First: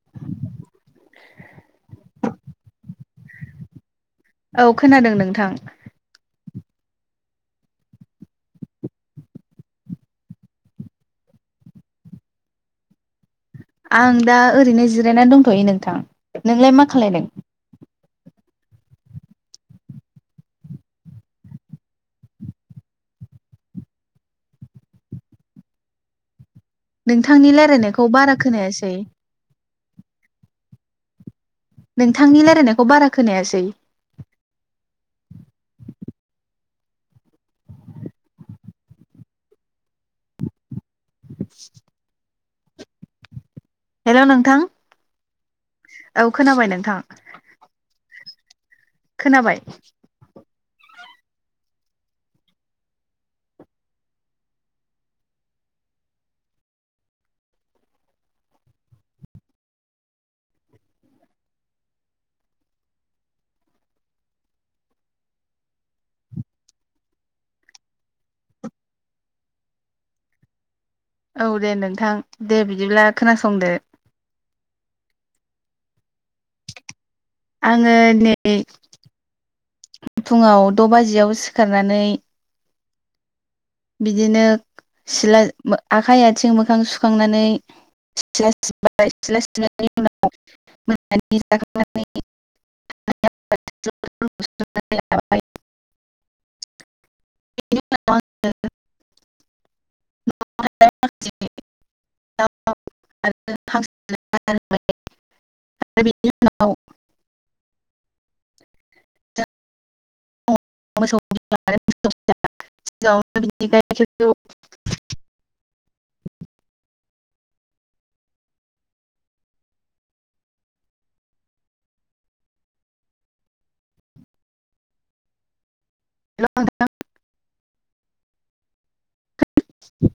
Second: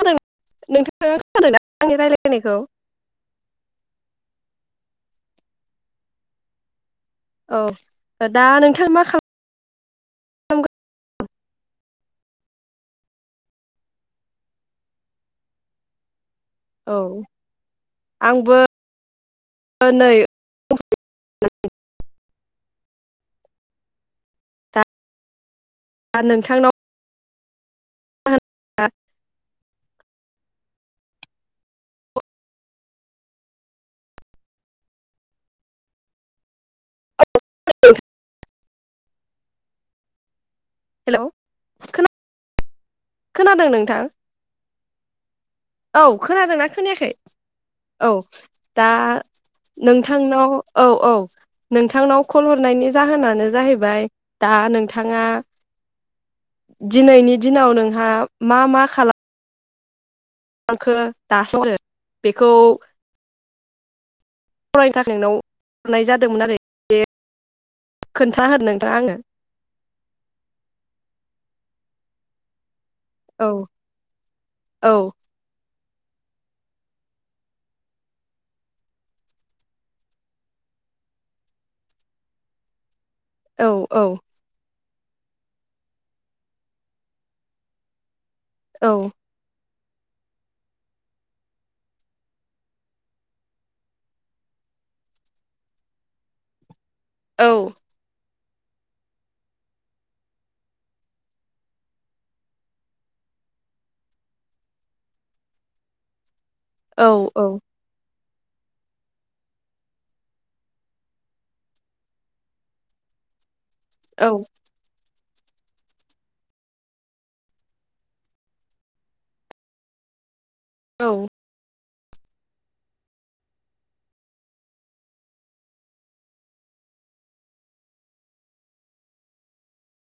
[unintelligible] नोंथांआ खोनोदां ना आंनि रायलाय लायनायखौ? औ खोनादों नोंथां। औ दा नोंथां मा खालाम गोन आं दा ओरैनो जिरायनानै दंथ'यो नोंथां। नोंलाय मा खालायदों? बो नै [unintelligible] दा नोंथांनाव नोंथांनि रायलाय खौ बारा खोनायासै। नोंथांनि रायलायनायखौ बारा खोनायासै। [unintelligible] हेलौ खोना खोनादों नोंथां? हेल' नोंथां औ खोनाबाय खोनादोंना नोंथां खोनायाखै? औ दा खोनाबाय नोंथांनाव औ औ नोंथांनाव कल हरनायनि जाहोनानो जाहैबाय दा नोंथाङा दिनैनि दिनाव नोंहा मा मा खालाम लांखो दासिमबो बेखौ फरायनो थाखाय नोंनाव [unintelligible] जादोंमोन आरो [unintelligible] खोन्थागोन नोंथांङा आंनो औ दे नोंथां दे बि दिब्ला औ खोनासंदो औ आंङो दिनै फुंङाव द' बाजियाव सिखारनानै औ औ बिदिनो सिला आखाइ आथिं मोखां सुखांनानै औ [unintelligible] [unintelligible] औ [unintelligible] आरो [unintelligible] आरो बिनि उनाव औ औ जों [unintelligible] औ [unintelligible] [inaudible] औ हेलौ नोंथां [unintelligible]